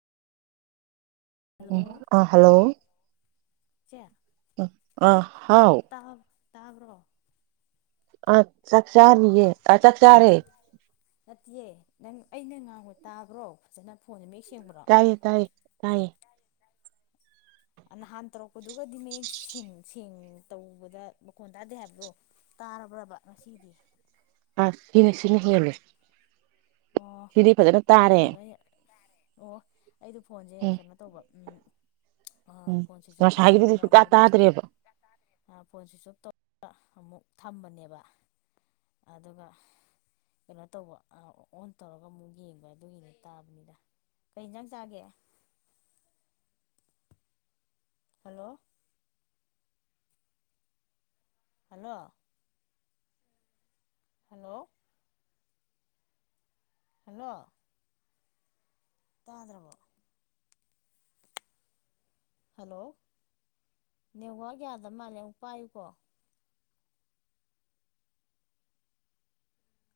Hello ꯑꯥ hello ꯆꯦ ꯑ ꯍꯥꯎ꯫ ꯇꯥꯕ꯭ꯔꯣ꯫ [inaudible] ꯆꯥꯅꯤꯌꯦ ꯑ ꯆꯥꯛ ꯆꯥꯔꯦ꯫ ꯅꯠꯇꯦ ꯅꯪ ꯑꯩꯅ ꯉꯥꯡꯕ ꯇꯥꯕ꯭ꯔꯣ ꯐꯖꯅ ꯐꯣꯟꯖꯦ [unintelligible] ꯇꯥꯏꯌꯦ ꯇꯥꯏꯌꯦ ꯇꯥꯏꯌꯦ ꯑ ꯍꯥꯟ ꯇ꯭ꯔꯣ ꯄꯨꯗꯒꯗꯤ ꯃꯌꯦꯛ ꯁꯦꯡꯉꯦ ꯁꯦꯡ ꯇꯧꯕꯗ ꯃꯈꯣꯟ ꯇꯥꯗꯦ ꯍꯥꯏꯕꯗꯣ ꯇꯥꯔꯕ꯭ꯔꯕ ꯉꯁꯤꯗꯤ ꯑ ꯁꯤꯅ ꯁꯤꯅ ꯐꯔꯦ ꯑꯣ ꯁꯤꯗꯤ ꯐꯖꯅ ꯑꯩ ꯇꯥꯔꯦ ꯐꯣꯟꯗꯣ ꯑꯩ ꯑꯣ ꯑꯩꯗꯣ ꯐꯣꯟꯁꯦ ꯎꯝ ꯀꯩꯅꯣ ꯇꯧꯕ ꯎꯝ ꯎꯝ ꯐꯣꯟ ꯁ꯭ꯋꯤꯆ ꯑꯣꯞ ꯉꯁꯥꯏꯒꯤꯗꯨꯗꯤ ꯇꯝꯖꯜꯂꯒ ꯁꯨꯛꯇꯥ ꯑꯃꯨꯛ ꯔꯤꯏꯁꯇꯥꯔꯠ ꯇꯥꯗ꯭ꯔꯦꯕ ꯐꯣꯟ ꯁ꯭ꯋꯤꯆ ꯑꯣꯞ ꯇꯧꯔꯒ ꯑꯃꯨꯛ ꯊꯝꯕꯅꯦꯕ ꯑꯗꯨꯒ ꯀꯩꯅꯣ ꯇꯧꯕ ꯑꯣꯟ ꯇꯧꯔꯒ ꯑꯃꯨꯛ ꯌꯦꯡꯕ ꯑꯗꯨꯒꯤꯅꯣ ꯇꯥꯕꯅꯤꯗ ꯀꯩ ꯌꯦꯟꯖꯥꯡ ꯆꯥꯒꯦ ꯍꯜꯂꯣ ꯍꯜꯂꯣ ꯍꯜꯂꯣ ꯍꯜꯂꯣ ꯇꯥꯟꯗ꯭ꯔꯕꯣ ꯍꯜꯂꯣ ꯅꯦꯋꯥꯛꯌꯥꯗ ꯃꯥꯜꯂꯦ ꯑꯃꯨꯛ ꯄꯥꯏꯌꯨꯀꯣ